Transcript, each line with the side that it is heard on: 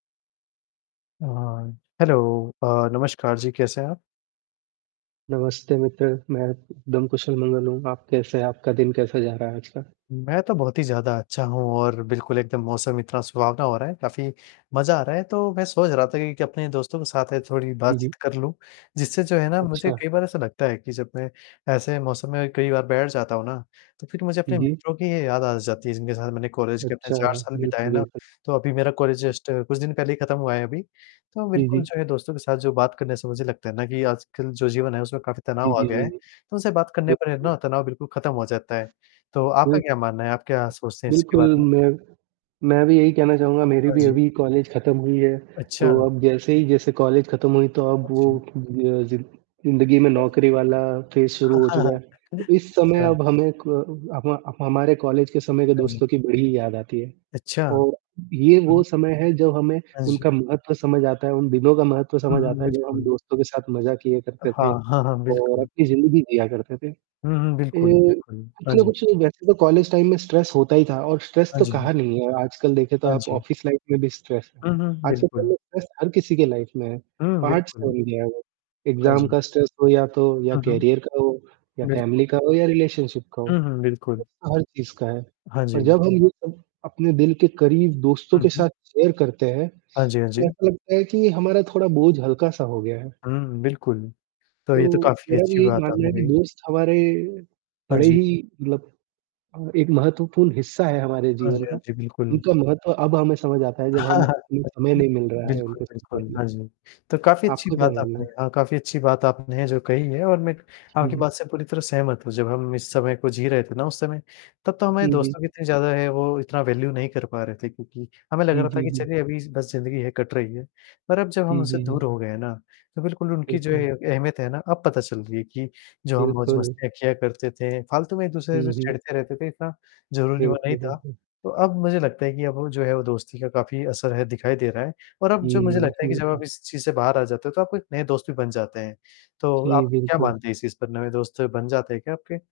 left: अ, हाँ, हेलो अ, नमस्कार जी, कैसे हैं आप?
right: नमस्ते मित्र, मैं एकदम कुशल-मंगल हूँ। आप कैसे हैं? आपका दिन कैसा जा रहा है आज का?
left: मैं तो बहुत ही ज़्यादा अच्छा हूँ और बिल्कुल एकदम मौसम इतना सुहावना हो रहा है काफ़ी मज़ा आ रहा है, तो मैं सोच रहा था कि कि, अपने दोस्तों के साथ ये थोड़ी
right: जी, जी।
left: बातचीत कर लूँ, जिससे जो है ना मुझे
right: अच्छा।
left: कई बार ऐसा लगता है कि जब मैं ऐसे मौसम में कई बार बैठ जाता हूँ ना, तो फिर मुझे
right: जी,
left: अपने
right: जी।
left: मित्रों की ये याद आ जाती है, जिनके साथ मैंने कॉलेज के अपने
right: अच्छा,
left: 4 साल बिताए
right: बिल्कुल,
left: ना,
right: बिल्कुल।
left: तो अभी मेरा कॉलेज जस्ट कुछ दिन पहले ही ख़त्म हुआ है अभी, तो
right: जी,
left: बिल्कुल
right: जी।
left: जो है दोस्तों के साथ जो बात करने से मुझे लगता है ना कि आजकल जो जीवन है, उसमें काफ़ी
right: जी,
left: तनाव आ
right: जी,
left: गया
right: जी,
left: है,
right: जी।
left: तो उनसे बात करने पर है
right: बिल्कुल।
left: ना, तनाव बिल्कुल ख़त्म हो जाता है। तो आपका
right: बिल्क
left: क्या मानना है? आप क्या सोचते हैं इसके
right: बिल्कुल,
left: बारे में?
right: मैं मैं भी यही कहना चाहूँगा, मेरी
left: हाँ
right: भी
left: जी।
right: अभी कॉलेज खत्म हुई है, तो
left: अच्छा।
right: अब जैसे ही जैसे कॉलेज खत्म हुई, तो अब
left: हाँ
right: वो
left: जी।
right: त अ, ज़िं ज़िंदगी में
left: हाँ जी।
right: नौकरी वाला फ़ेज शुरू हो चुका है, तो इस समय
left: अच्छा।
right: अब हमें क हमा ह हमारे कॉलेज के समय के
left: हाँ जी।
right: दोस्तों की बड़ी याद आती है,
left: अच्छा।
right: और ये वो
left: हुँ।
right: समय है जब हमें
left: हाँ जी।
right: उनका महत्व समझ आता है, उन दिनों का महत्व
left: हुँ,
right: समझ
left: हुँ,
right: आता है जब हम
left: बिल्कुल।
right: दोस्तों के साथ मज़ा किए करते
left: हाँ,
right: थे,
left: हाँ, हाँ,
right: और
left: बिल्कुल।
right: अपनी ज़िंदगी जिया करते थे।
left: हुँ, हुँ, बिल्कुल,
right: ये
left: बिल्कुल।
right: कुछ
left: हाँ
right: ना
left: जी।
right: कुछ वैसे तो कॉलेज टाइम में स्ट्रेस होता ही था और स्ट्रेस
left: हाँ
right: तो
left: जी।
right: कहा नहीं है, आजकल देखें तो
left: हाँ
right: आप
left: जी।
right: ऑफिस लाइफ में भी स्ट्रेस है,
left: हुँ, हुँ।
right: आजकल तो
left: बिल्कुल।
right: लो स्ट्रेस हर किसी के लाइफ़ में है,
left: हुँ,
right: पार्ट्स
left: बिल्कुल।
right: बन गया वो,
left: हाँ
right: एग्ज़ाम
left: जी।
right: का स्ट्रेस हो या तो या
left: हुँ, हुँ।
right: करियर का हो, या
left: बिल्कुल।
right: फ़ैमिली का हो, या रिलेशनशिप का हो,
left: हुँ, हुँ, बिल्कुल।
right: स्ट्रेस तो हर चीज़ का है।
left: हाँ
right: पर
left: जी।
right: जब हम ये सब अपने दिल के करीब दोस्तों के
left: हुँ, हुँ।
right: साथ शेयर करते हैं,
left: हाँ जी, हाँ
right: तो
left: जी।
right: ऐसा लगता है कि हमारा थोड़ा बोझ हल्का-सा हो गया है।
left: हुँ, बिल्कुल। तो, ये तो
right: तो,
left: काफ़ी
right: मेरा भी
left: अच्छी
right: यही
left: बात
right: मानना
left: आपने
right: है कि
left: कही।
right: दोस्त हमारे,
left: हाँ
right: बड़े
left: जी।
right: ही मतलब अ, एक महत्वपूर्ण हिस्सा है हमारे
left: हाँ जी,
right: जीवन
left: हाँ
right: का।
left: जी, बिल्कुल।
right: उनका महत्व अब हमें समझ आता है जब हम हमें समय नहीं मिल रहा है
left: बिल्कुल,
right: उनके साथ
left: बिल्कुल,
right: बैठने के।
left: हाँ जी। तो काफ़ी अच्छी
right: आपका क्या
left: बात
right: मानना
left: आपने
right: है?
left: हाँ, काफ़ी अच्छी बात आपने जो कही है और मैं,
right: जी,
left: आपकी
right: जी।
left: बात से पूरी तरह सहमत हूँ, जब हम इस समय को जी रहे थे ना उस समय, तब तो हमारे
right: जी, जी।
left: दोस्तों की इतनी ज़्यादा है वो इतना वैल्यू नहीं कर पा रहे थे, क्योंकि हमें लग
right: जी,
left: रहा था
right: जी,
left: कि
right: जी।
left: चलिए अभी बस ज़िंदगी है कट रही है। पर अब जब हम
right: जी,
left: उनसे
right: जी, जी।
left: दूर हो गए हैं ना, तो बिल्कुल उनकी जो
right: बिल्कुल।
left: ये अहमियत है ना, अब पता चल रही है कि, जो हम
right: बिल्कुल।
left: मौज़-मस्तियाँ किया करते थे, फालतू में एक-दूसरे से
right: हुँ, हुँ।
left: चिढ़ते रहते थे, इतना ज़रूरी वो नहीं
right: बिल्कुल,
left: था,
right: बिल्कुल।
left: तो अब मुझे लगता है कि अब वो जो है वो दोस्ती का काफ़ी असर है, दिखाई दे रहा है और अब जो मुझे
right: जी,
left: लगता है कि
right: जी,
left: जब
right: जी।
left: आप इस चीज़ से बाहर आ जाते हो, तो आपको एक नए दोस्त भी बन जाते हैं। तो,
right: जी,
left: आप क्या
right: बिल्कुल।
left: मानते हैं इस चीज़ पर नए दोस्त बन जाते हैं क्या आपके?